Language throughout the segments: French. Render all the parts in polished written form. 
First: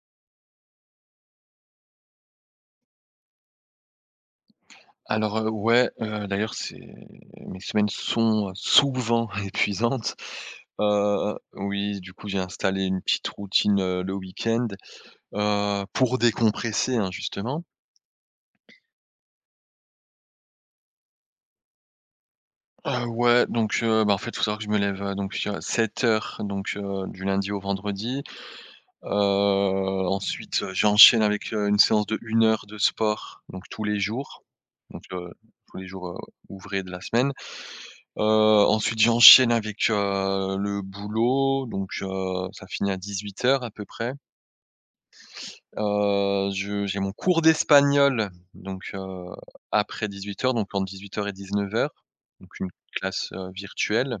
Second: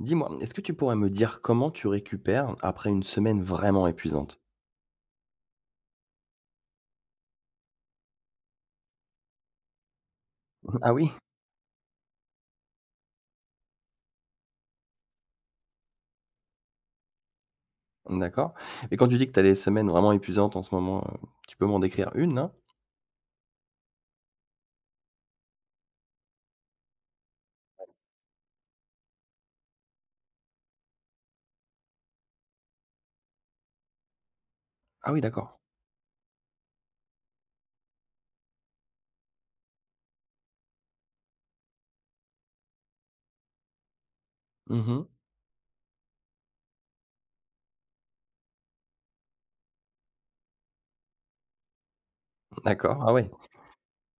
Dis-moi, est-ce que tu pourrais me dire comment tu récupères après une semaine vraiment épuisante? Alors, ouais, d'ailleurs, c'est mes semaines sont souvent épuisantes. Ah oui? Oui, du coup, j'ai installé une petite routine, le week-end, pour décompresser, hein, justement. D'accord. Et quand tu dis que tu as des semaines vraiment épuisantes en ce moment, tu peux m'en décrire une, là? Ouais, donc, bah, en fait, faut savoir que je me lève, donc, à 7 heures donc, du lundi au vendredi. Heu, ensuite, j'enchaîne avec, une séance de une heure de sport, donc tous les jours. Donc, Ah oui, d'accord. tous les jours, ouvrés de la semaine. Ensuite j'enchaîne avec, le boulot donc ça finit à 18 heures à peu près. Mmh. Je j'ai mon cours d'espagnol donc après 18 heures, donc entre 18 heures et 19 heures, donc une D'accord. Ah classe, ouais, virtuelle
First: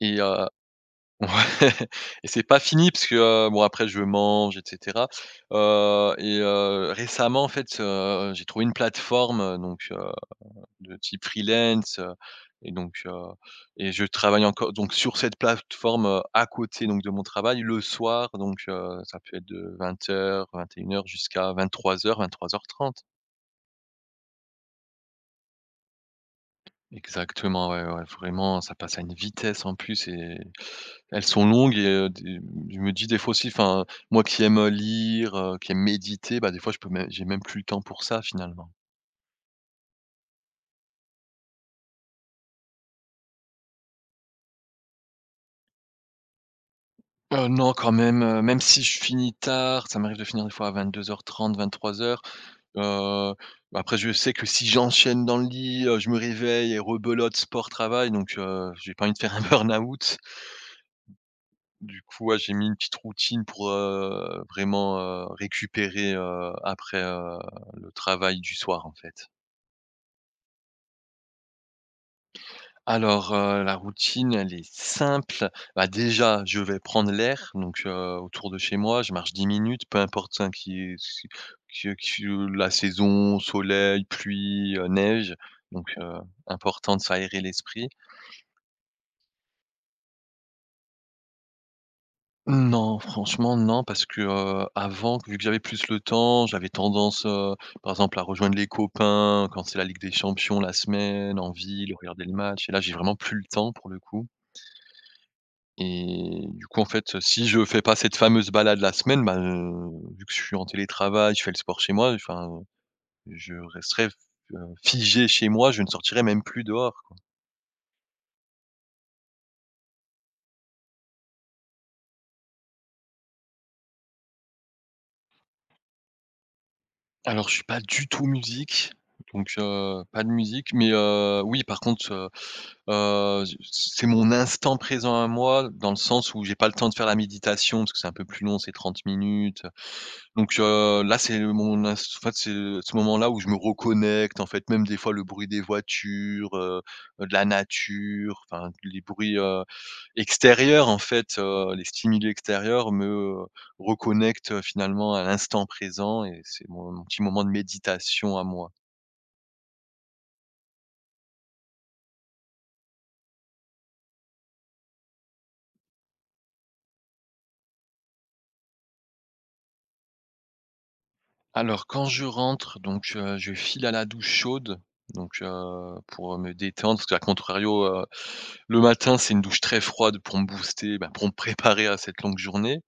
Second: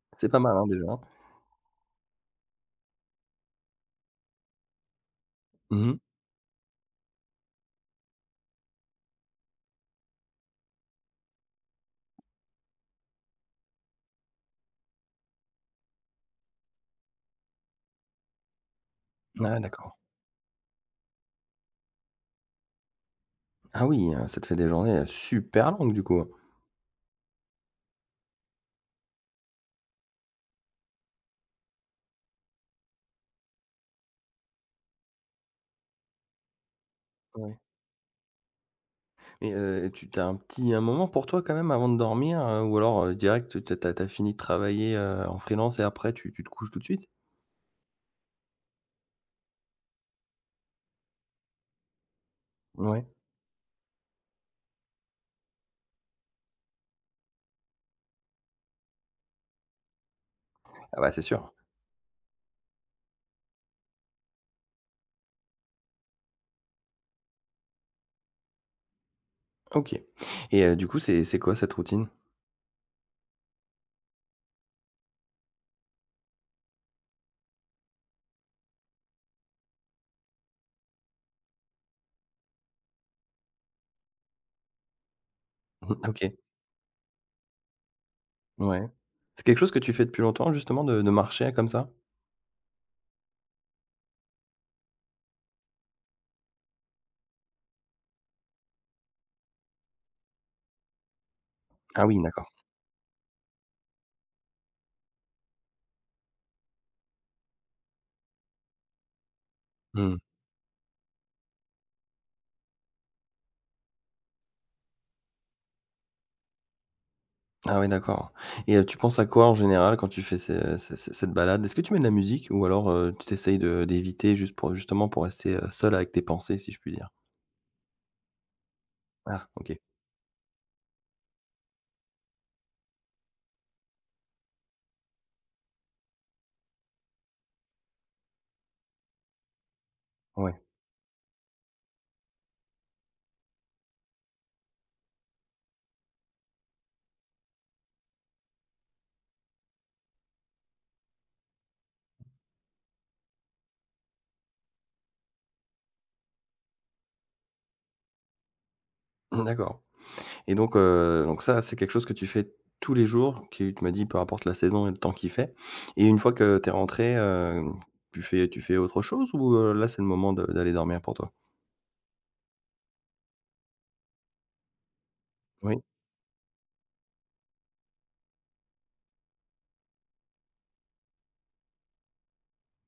et c'est pas mal, hein, déjà, hein? ouais, et c'est pas fini parce que, bon après je mange et cetera. Mmh mh. Récemment en fait, j'ai trouvé une plateforme, donc de type freelance, et donc heu et je travaille encore donc sur cette plateforme, à côté donc de mon travail le soir donc ça peut être Ouais, de d'accord. 20 heures vingt et une heures jusqu'à 23h30. Ah oui, ça te fait des journées, super longues, du coup. Exactement, ouais, ouais, vraiment, ça passe à une vitesse en plus, et elles sont longues et des je me dis des fois aussi, enfin, moi qui aime, lire, qui aime méditer, bah, des fois je peux même j'ai même Ouais. plus le temps pour ça finalement. Et tu as un moment pour toi, quand même, avant de dormir, ou alors, direct, tu as fini de travailler, en freelance et après tu te couches tout de suite? Non quand même, même si je finis tard, ça m'arrive de finir des fois à 22h30 trois heures Ouais. Heu, bah, après je sais que si j'enchaîne dans le lit, je me réveille et rebelote sport, travail, donc j'ai pas envie de faire un burn-out. Ah bah, c'est sûr. Du coup, ouais, j'ai mis une petite routine pour, vraiment, récupérer, après, le travail du soir, en fait. OK. Et du coup, c'est quoi cette routine? Alors, la routine, elle est simple. Bah, déjà, je vais prendre l'air, donc autour de chez moi, je marche 10 minutes, peu importe, hein, qui si que que la saison, soleil, pluie, neige, donc Mmh, OK, important de s'aérer l'esprit. ouais. C'est quelque chose que tu fais depuis longtemps, justement de marcher comme ça? Non, franchement, non, parce que, avant, vu que j'avais plus le temps, j'avais tendance, par exemple, à rejoindre les copains quand c'est la Ligue des Champions la semaine, en ville, Ah oui, regarder le d'accord. match, et là, j'ai vraiment plus le temps pour le coup. Et du coup, en fait, si je fais pas cette fameuse balade la semaine, bah, Mmh. vu que je suis en télétravail, je fais le sport chez moi, enfin, je resterai f figé chez moi, je ne sortirai même plus dehors, quoi. Ah oui, d'accord. Et tu penses à quoi, en général, quand tu fais ce ce ce cette balade? Est-ce que tu mets de la musique, ou alors, tu essayes de d'éviter, juste pour justement pour rester, seul avec tes pensées, si je puis dire? Alors je suis pas du tout musique, Ah donc OK, pas de musique, mais oui, par contre, z c'est mon instant présent à moi, dans le sens où j'ai pas le temps de faire la méditation, parce que c'est un peu plus long, c'est 30 minutes. Donc ouais. Là, c'est le- mon ins en fait, c'est ce moment-là où je me reconnecte, en fait, même des fois le bruit des voitures, de la nature, enfin les bruits, extérieurs, en fait, les stimuli extérieurs me reconnectent, finalement, à l'instant présent, et c'est mon petit moment de méditation à moi. Hmm, d'accord. Et donc ça, c'est quelque chose que tu fais tous les jours, qui tu m'as dit peu importe la saison et le temps qu'il fait. Et une fois que tu es rentré, tu fais autre chose, ou là, c'est le moment de d'aller dormir pour toi? Alors quand je rentre, donc je file à la douche chaude, donc Oui. Pour me détendre, parce qu'à contrario, le matin, c'est une douche très froide pour me booster, bah, pour me préparer à cette longue journée.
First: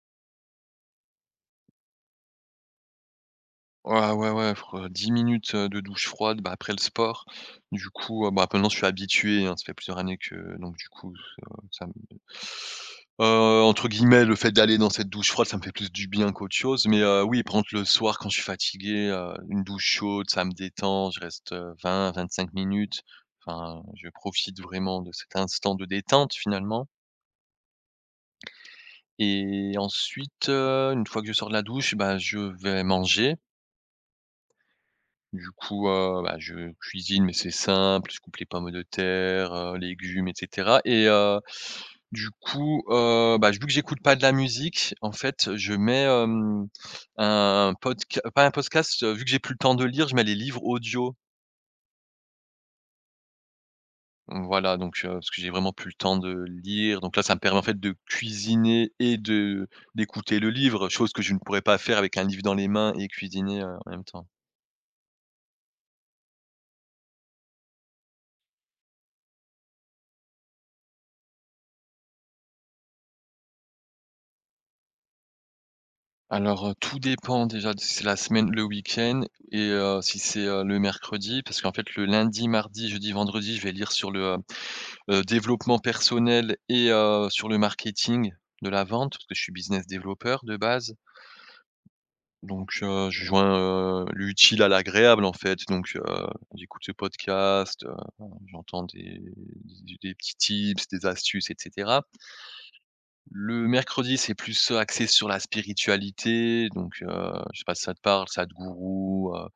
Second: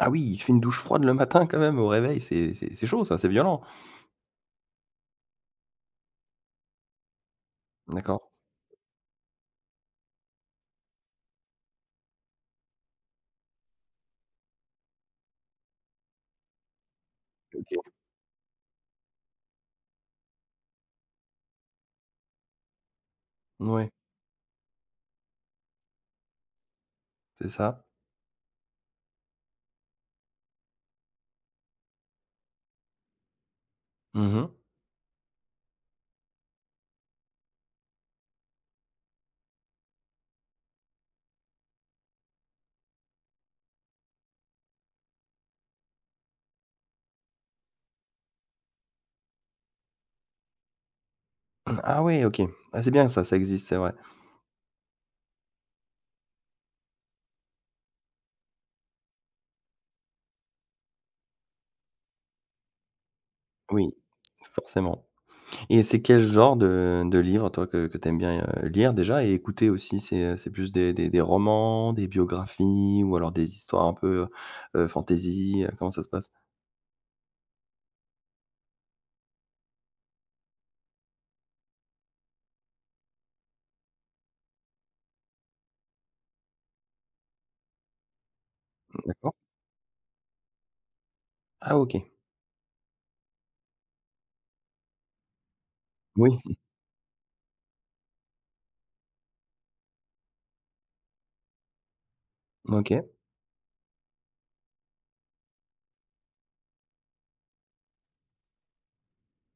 Ah oui, tu fais une douche froide le matin, quand même, au réveil? C'est chaud ça, c'est violent. Ouais, ouais, ouais, fre 10 minutes, de douche froide, bah, après le sport. Du D'accord. coup, bah, maintenant je suis habitué, hein, ça fait plusieurs années que, donc du coup, ça me entre guillemets, «le fait d'aller dans cette douche froide, ça me fait plus du bien qu'autre chose». Mais, oui, par contre le OK. soir quand je suis fatigué, une douche chaude, ça me détend, je reste, vingt, 25 minutes. Enfin, Ouais, je profite vraiment de cet instant de détente finalement. c'est ça. Et ensuite, une fois que je sors de la douche, bah, je vais manger. Mmh mh. Du coup, bah, je cuisine, mais c'est simple, je coupe les pommes de terre, légumes et cetera, et du coup, bah, vu que j'écoute pas de la musique, en fait, je mets, hem, un podca pas un podcast, vu que j'ai plus le temps de lire, je mets les livres audio. Ah ouais, OK. Ah c'est bien, ça existe, c'est vrai. Voilà, donc parce que j'ai vraiment plus le temps de lire, donc là, ça me permet, en fait, de cuisiner et de d'écouter le livre, chose que je ne pourrais pas faire avec un livre dans les mains et cuisiner, Oui, en même temps. forcément. Et c'est quel genre de livre, toi, que tu aimes bien, lire déjà et écouter aussi? C'est plus des romans, des biographies, ou alors des histoires un peu, fantasy? Comment ça se passe? Alors, tout dépend déjà de si c'est la semaine, le week-end, et si c'est, le mercredi, parce qu'en fait le lundi, mardi, jeudi, vendredi, je vais lire sur le, développement personnel et sur le marketing de la vente, parce que D'accord. je suis business développeur de base. Ah OK. Donc je joins, l'utile à l'agréable, en fait. Donc Oui, j'écoute ce podcast, j'entends des petits tips, des astuces etc. OK. Le mercredi, c'est plus, axé sur la spiritualité, donc je sais pas si ça te parle, sadhgourou,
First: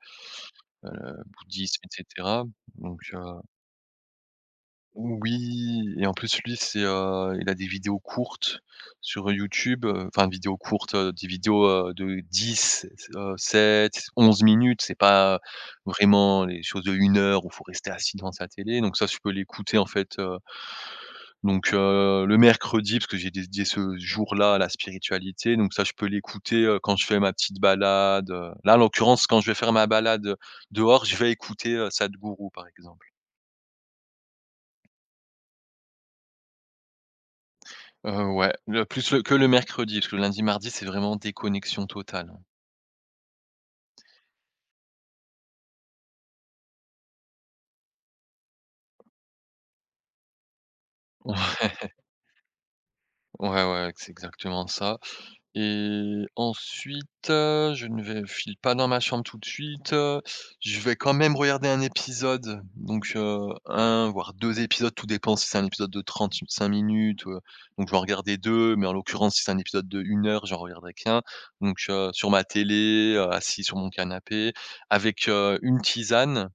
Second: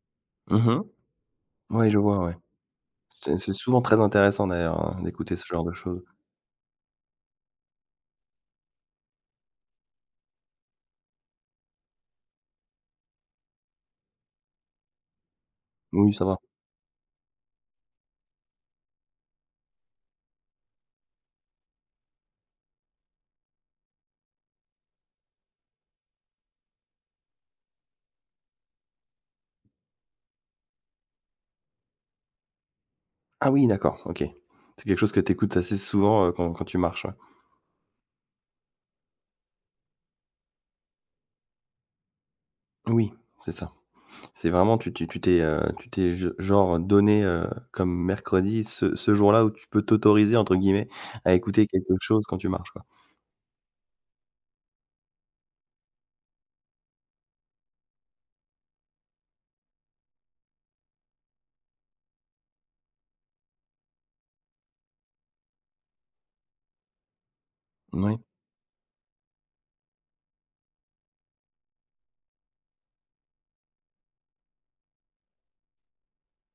Mmh mh. Bouddhisme et Ouais, je vois, ouais. cetera, donc C'est souvent très intéressant, d'ailleurs, hein, d'écouter ce genre de oui, choses. et en plus lui c'est, il a des vidéos courtes sur YouTube, enfin vidéos courtes, des vidéos, de 10, s 7 minutes, c'est pas Oui, ça va. vraiment les choses de une heure où faut rester assis devant sa télé, donc ça, tu peux l'écouter en fait. Donc le mercredi, parce que j'ai dédié ce jour-là à la spiritualité, donc ça, je peux l'écouter, quand je fais ma petite balade. Là, en l'occurrence, quand je vais faire ma balade, dehors, je vais écouter, Sadhguru, par exemple. Ah oui, d'accord, OK. C'est quelque chose que tu écoutes assez souvent, quand tu marches, ouais. Ouais, le mercredi, parce que le lundi, mardi, c'est vraiment déconnexion totale. Oui, c'est ça. C'est vraiment, tu t'es ge genre donné, comme mercredi, ce jour-là où tu peux «t'autoriser» entre guillemets à écouter quelque chose quand tu marches, quoi. Ouais, ouais, c'est exactement ça. Et ensuite, je ne vais file pas dans ma chambre tout de suite, je vais quand même regarder un épisode, donc 1 voire 2 épisodes, tout dépend si c'est un épisode de 35 minutes, donc je vais en Moui. regarder 2, mais en l'occurrence, si c'est un épisode de une heure, j'en regarderai qu'un. Donc sur ma télé, assis sur mon canapé avec, une tisane,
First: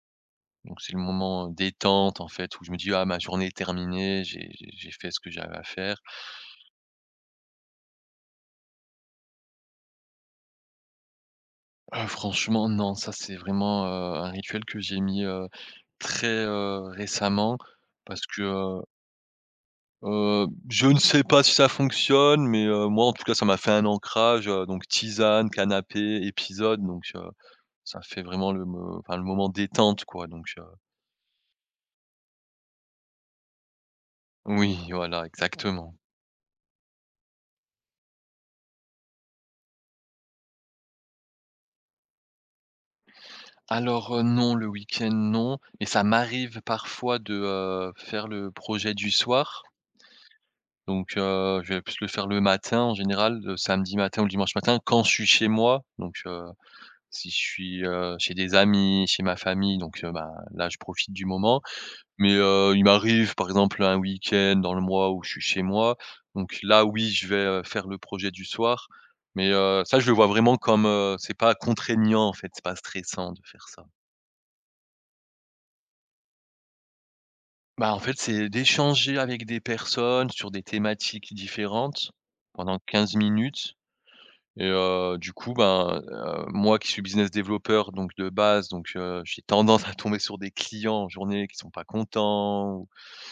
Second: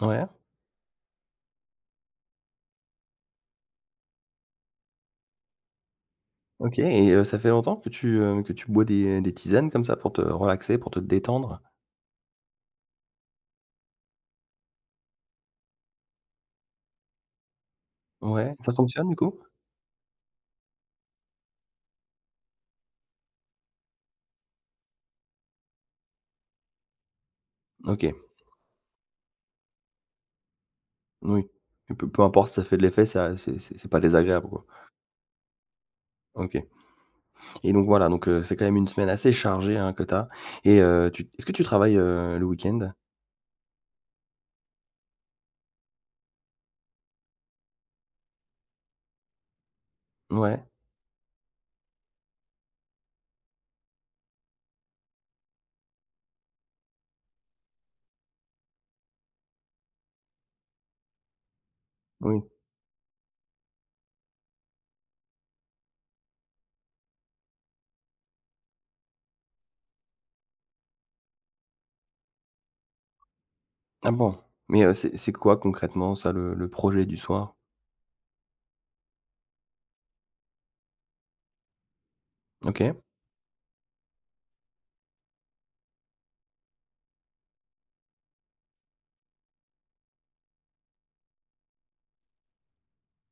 Ouais, donc c'est le moment détente en fait où je me dis: «Ah, ma journée est terminée, j'ai fait ce que j'avais à faire». OK. Et ça fait longtemps que tu bois des tisanes comme ça pour te relaxer, pour te détendre? Ah franchement non, ça c'est vraiment, un rituel que j'ai mis, très, récemment, parce que, Ouais, ça fonctionne, du coup? Je ne sais pas si ça fonctionne, mais moi en tout cas ça m'a fait un ancrage, donc tisane, canapé, épisode, donc ça OK, fait vraiment le me enfin le moment détente, quoi, donc oui. Et Peu importe si ça fait de l'effet, ça, c'est pas désagréable, quoi. oui voilà, exactement. OK. Et donc voilà, c'est quand même une semaine assez chargée, hein, que tu as. Et tu est-ce que tu travailles, le week-end? Alors, non le week-end non, mais ça m'arrive parfois de, faire le projet du soir. Ouais, Donc je vais plus le faire le matin en général, le samedi matin ou le dimanche matin quand je suis chez moi. Donc si je suis, chez des amis, chez ma famille, donc bah, là, je profite du moment. Mais oui. Il m'arrive, par exemple, un week-end dans le mois où je suis chez moi, donc là, oui, je vais, faire le projet du soir. Mais ça, je le vois vraiment comme, c'est pas contraignant, en fait, c'est pas stressant de faire ça. Ah bon? Mais, c'est quoi concrètement, ça, le projet du soir? Bah, en fait, c'est d'échanger avec des personnes sur des thématiques différentes pendant OK. 15 minutes. Et du coup, ben, moi qui suis business développeur donc de base, donc j'ai tendance à tomber sur des clients en journée qui sont pas contents ou,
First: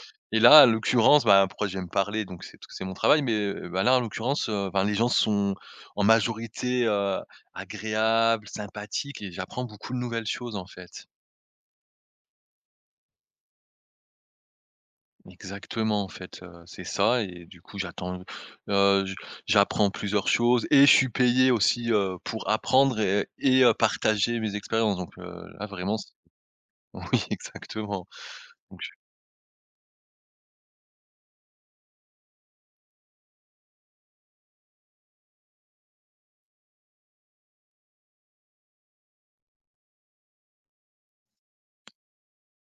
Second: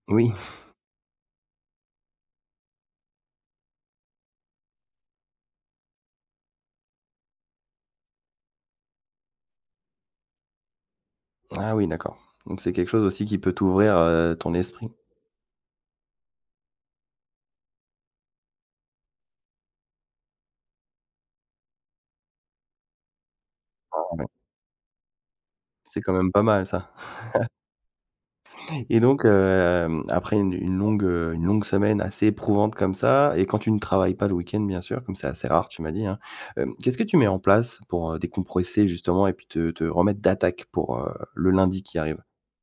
Oui. et là, en l'occurrence, ben pourquoi j'aime parler donc c'est parce que c'est mon travail, mais bah, là, en l'occurrence, ben, les gens sont en majorité, agréables, sympathiques, et j'apprends beaucoup de nouvelles choses, en fait. Ah oui, d'accord. Donc c'est quelque chose aussi qui peut t'ouvrir, ton esprit. Exactement, en fait, c'est ça, et du coup, j'attends, j j'apprends plusieurs choses et je suis payé aussi, pour apprendre Ouais, partager mes expériences, donc là vraiment c'est c quand même pas mal, ça. oui, exactement, donc je Et donc, après une longue semaine assez éprouvante comme ça, et quand tu ne travailles pas le week-end, bien sûr, comme c'est assez rare, tu m'as dit, hein, qu'est-ce que tu mets en place pour, décompresser, justement, et puis te remettre d'attaque pour, le lundi qui arrive?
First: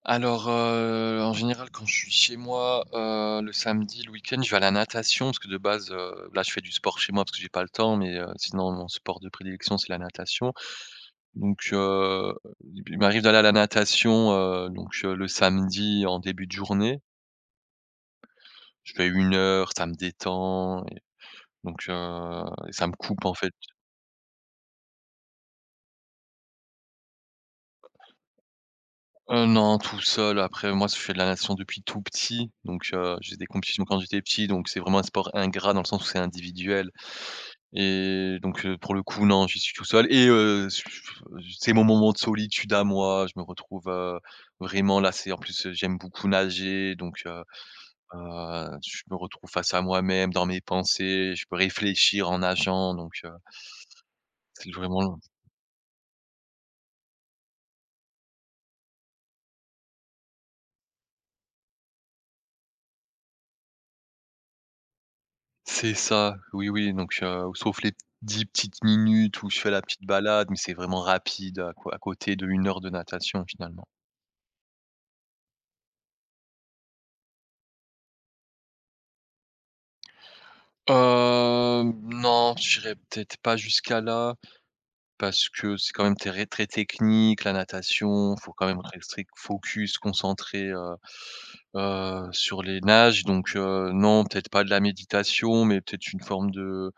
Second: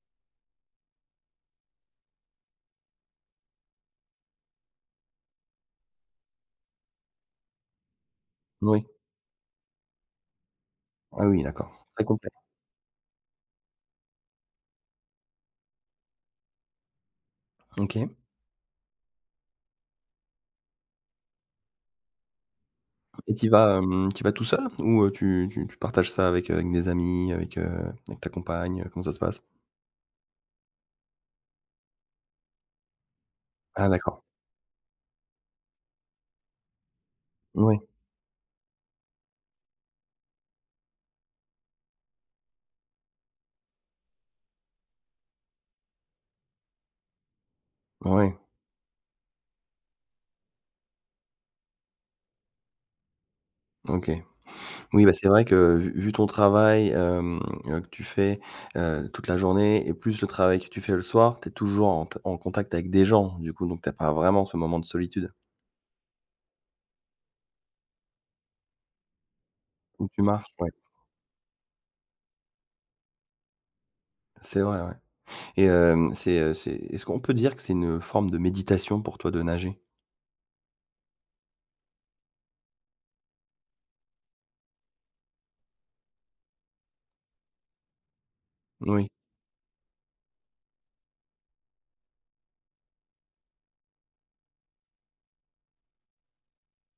alors, en général, quand je suis chez moi, le samedi, le week-end, je vais à la natation parce que de base, là, je fais du sport chez moi parce que j'ai pas le temps, mais sinon Oui. mon sport de prédilection, c'est la natation. Ah oui, Donc d'accord. Très complet. Il m'arrive d'aller à la natation, donc le samedi en début de journée. OK. Je fais une heure, ça me détend et donc et ça me coupe, en Et fait. Tu vas tout seul, ou, tu tu tu partages ça avec, avec des amis, avec ta compagne? Comment ça se passe? Non, tout seul, après moi, je fais de la natation depuis tout petit, donc j'ai des compétitions Ah quand j'étais d'accord. petit, donc c'est vraiment un sport ingrat dans le sens où c'est individuel Oui, et donc pour le coup, non, j'y suis tout seul et s c'est mon moment de solitude à moi. Je me retrouve, vraiment là, c'est en plus, j'aime beaucoup nager, donc oui, je me retrouve face à moi-même, dans mes pensées, je peux réfléchir en nageant, donc OK. c'est Oui, bah, vraiment. c'est vrai que, vu ton travail, que tu fais, toute la journée, et plus le travail que tu fais le soir, tu es toujours en t en contact avec des gens, du coup, donc tu pas vraiment ce moment de solitude C'est ça, oui, oui, donc sauf les 10 petites minutes où je fais la petite où tu balade, marches, mais ouais. c'est vraiment rapide à côté de 1 heure de natation finalement. C'est vrai, ouais. Et hem, c'est est-ce qu'on peut dire que c'est une forme de méditation pour toi, de nager? Non, j'irai peut-être pas jusqu'à là parce que c'est quand même très très technique, la natation, faut quand même Oui, rester focus, concentré, sur les nages, donc non, peut-être pas de la méditation, mais peut-être une forme de,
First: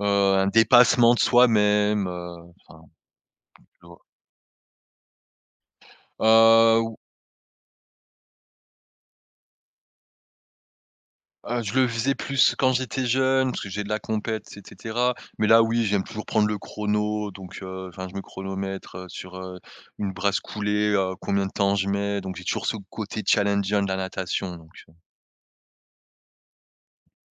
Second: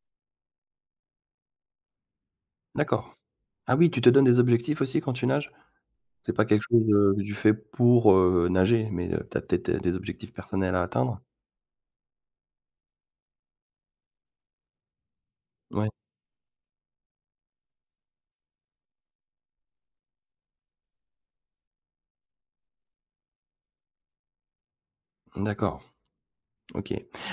un dépassement de soi-même, enfin, d'accord. Ah tu oui, vois? tu te donnes des objectifs aussi quand tu nages? C'est pas quelque chose, Heu que tu fais pour, nager, mais, tu as peut-être, des objectifs personnels à atteindre? je le faisais plus quand j'étais jeune, parce que j'ai de la compète et cetera. Mais là, oui, Ouais, j'aime toujours prendre le chrono, donc enfin, je me chronomètre, sur, une brasse coulée, combien de temps je mets, donc j'ai toujours ce côté challengeant de la natation, donc d'accord. OK.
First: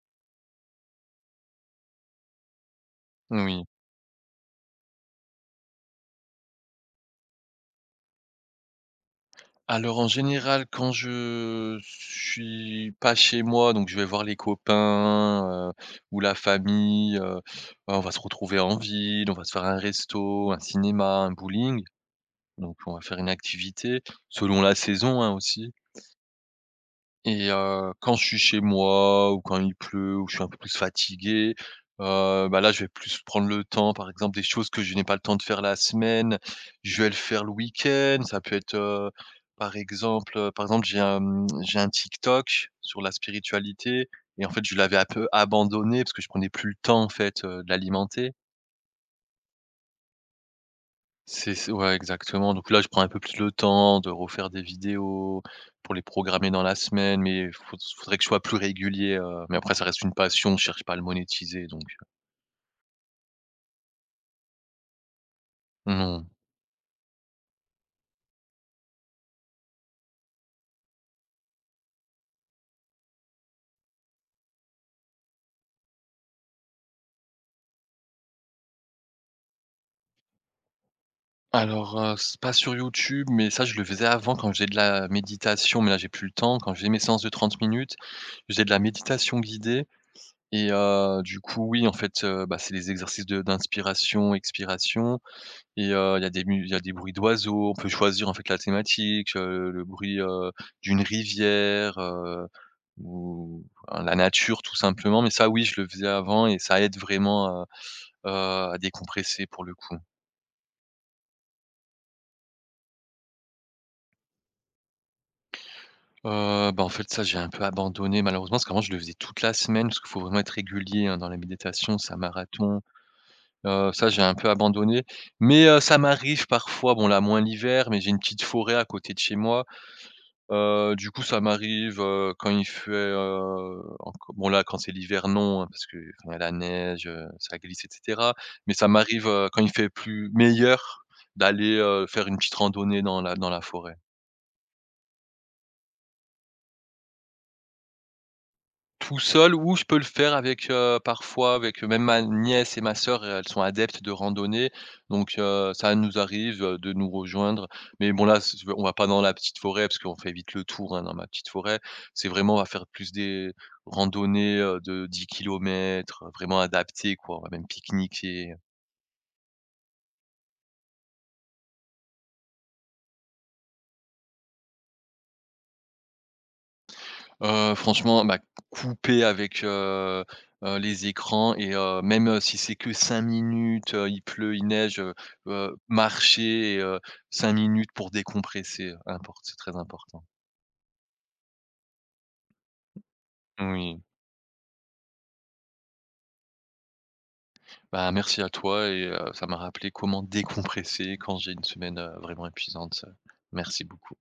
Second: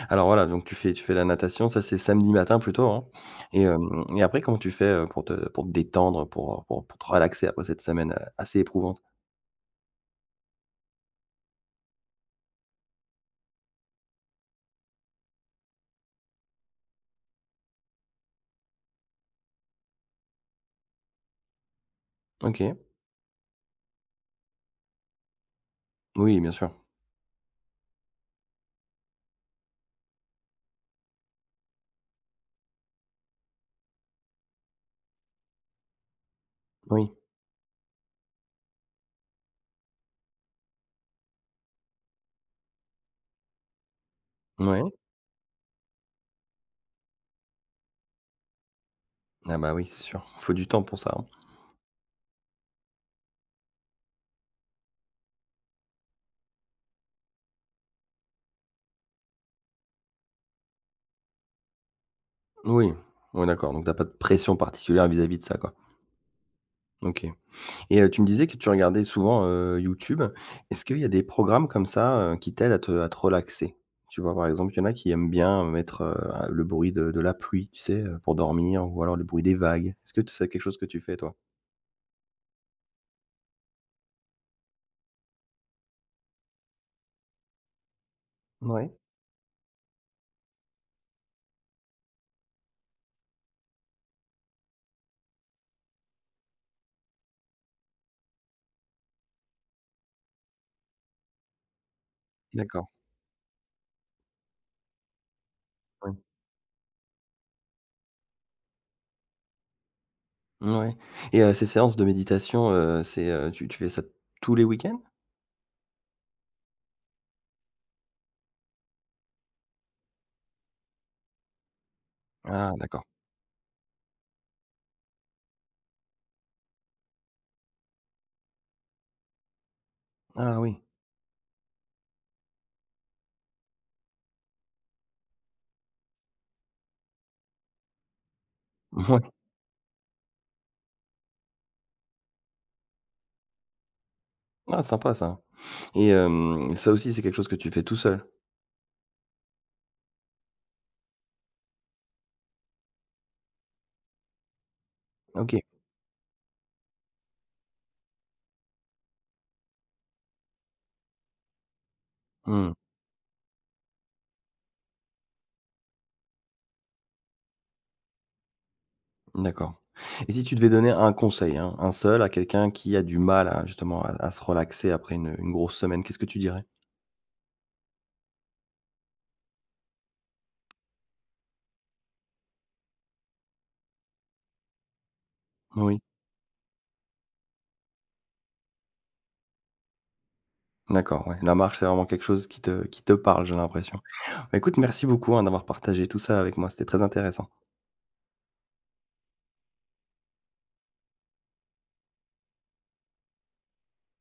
Alors voilà, donc tu fais la natation, ça c'est samedi matin plutôt, hein? oui. Et hem et après, comment tu fais, pour te détendre, pour te relaxer, après cette semaine, assez éprouvante? Alors, en général, quand je suis pas chez moi, donc je vais voir les copains, ou la famille, on va se retrouver en ville, on va se faire un resto, un cinéma, un bowling, OK. donc on va faire une activité, selon la saison, hein, aussi. Oui, bien sûr. Et quand je suis chez moi ou quand il pleut ou je suis un peu plus fatigué, bah, là, je vais plus prendre le temps, par exemple, des choses que je n'ai pas le temps de faire la semaine, je vais Oui. le faire le week-end. Ça peut être, par exemple, j'ai un, j'ai un TikTok sur la spiritualité et en fait, je Ouais. l'avais un peu abandonné parce que je prenais plus le temps, en fait, de l'alimenter. Ah bah, oui, c'est sûr. Il faut du temps pour ça, hein. C'est ouais, exactement. Donc là, je prends un peu plus le temps de refaire des vidéos pour les programmer dans la semaine, mais il faudrait que je sois plus régulier, mais après ça reste une passion, je cherche pas à le monétiser, donc Oui. Ouais, d'accord, donc t'as pas de pression particulière vis-à-vis de ça, quoi. non. OK. Et tu me disais que tu regardais souvent, YouTube. Est-ce qu'il y a des programmes comme ça, qui t'aident à te relaxer? Tu vois, par exemple, il y en a qui aiment bien mettre, le bruit de la pluie, tu sais, pour dormir, ou alors le bruit des vagues. Est-ce que t c'est quelque chose que tu fais, toi? Alors, c'est pas sur YouTube, mais ça je le faisais avant quand je faisais de la méditation, mais là j'ai plus le temps. Quand je mes séances de 30 minutes, je faisais de la Ouais. méditation guidée et du coup oui, en fait, bah, c'est les exercices de d'inspiration, expiration. Et il y a des mu il y a des bruits d'oiseaux, on peut choisir en fait la thématique, le bruit, d'une rivière, D'accord, ou la nature tout simplement. Mais ça oui, je le faisais ouais. avant et ça aide vraiment, heu, à décompresser pour le coup. Mouais. Et ces séances de méditation, c'est, tu tu fais ça tous les week-ends? Bah, en fait ça j'ai un peu abandonné malheureusement parce qu'avant je le faisais toute la semaine parce qu'il faut vraiment être régulier, hein, dans la méditation, c'est un Ah marathon. d'accord. Ça j'ai un peu abandonné, mais ça m'arrive parfois, bon là moins l'hiver, mais j'ai une petite forêt à côté de chez moi. Ah oui. Du coup, ça m'arrive, quand il fait, enco bon là, quand c'est l'hiver, non, hein, parce que quand il y a la neige, ça glisse et cetera. Mais ça m'arrive, quand il fait plus meilleur, d'aller, faire une petite randonnée dans la forêt. Ouais. Ah sympa, ça. Et ça aussi, c'est quelque chose que tu fais tout seul? Tout seul ou je peux le faire avec, parfois avec même ma nièce et ma sœur, elles sont adeptes de randonnée, donc OK. Ça nous arrive, de nous rejoindre. Mais bon là, c on va pas dans la petite forêt parce qu'on fait vite le tour, hein, dans ma petite forêt. C'est vraiment on va Mmh. faire plus des randonnées, de 10 kilomètres, vraiment adaptées, quoi, on va même pique-niquer. D'accord. Et si tu devais donner un conseil, hein, un seul, à quelqu'un qui a du mal, à justement, à se relaxer après une grosse semaine, qu'est-ce que tu dirais? Franchement, bah, couper avec, les écrans et même, si c'est que 5 minutes, il pleut, il neige, Oui. marcher et 5 minutes pour décompresser, importe, c'est très important. D'accord, ouais. La marche, c'est vraiment quelque chose qui te parle, j'ai l'impression. Oui. Bah, écoute, merci beaucoup, hein, d'avoir partagé tout ça avec moi. C'était très intéressant. Bah, merci à toi et ça m'a rappelé comment décompresser quand j'ai une semaine, vraiment épuisante. Merci beaucoup.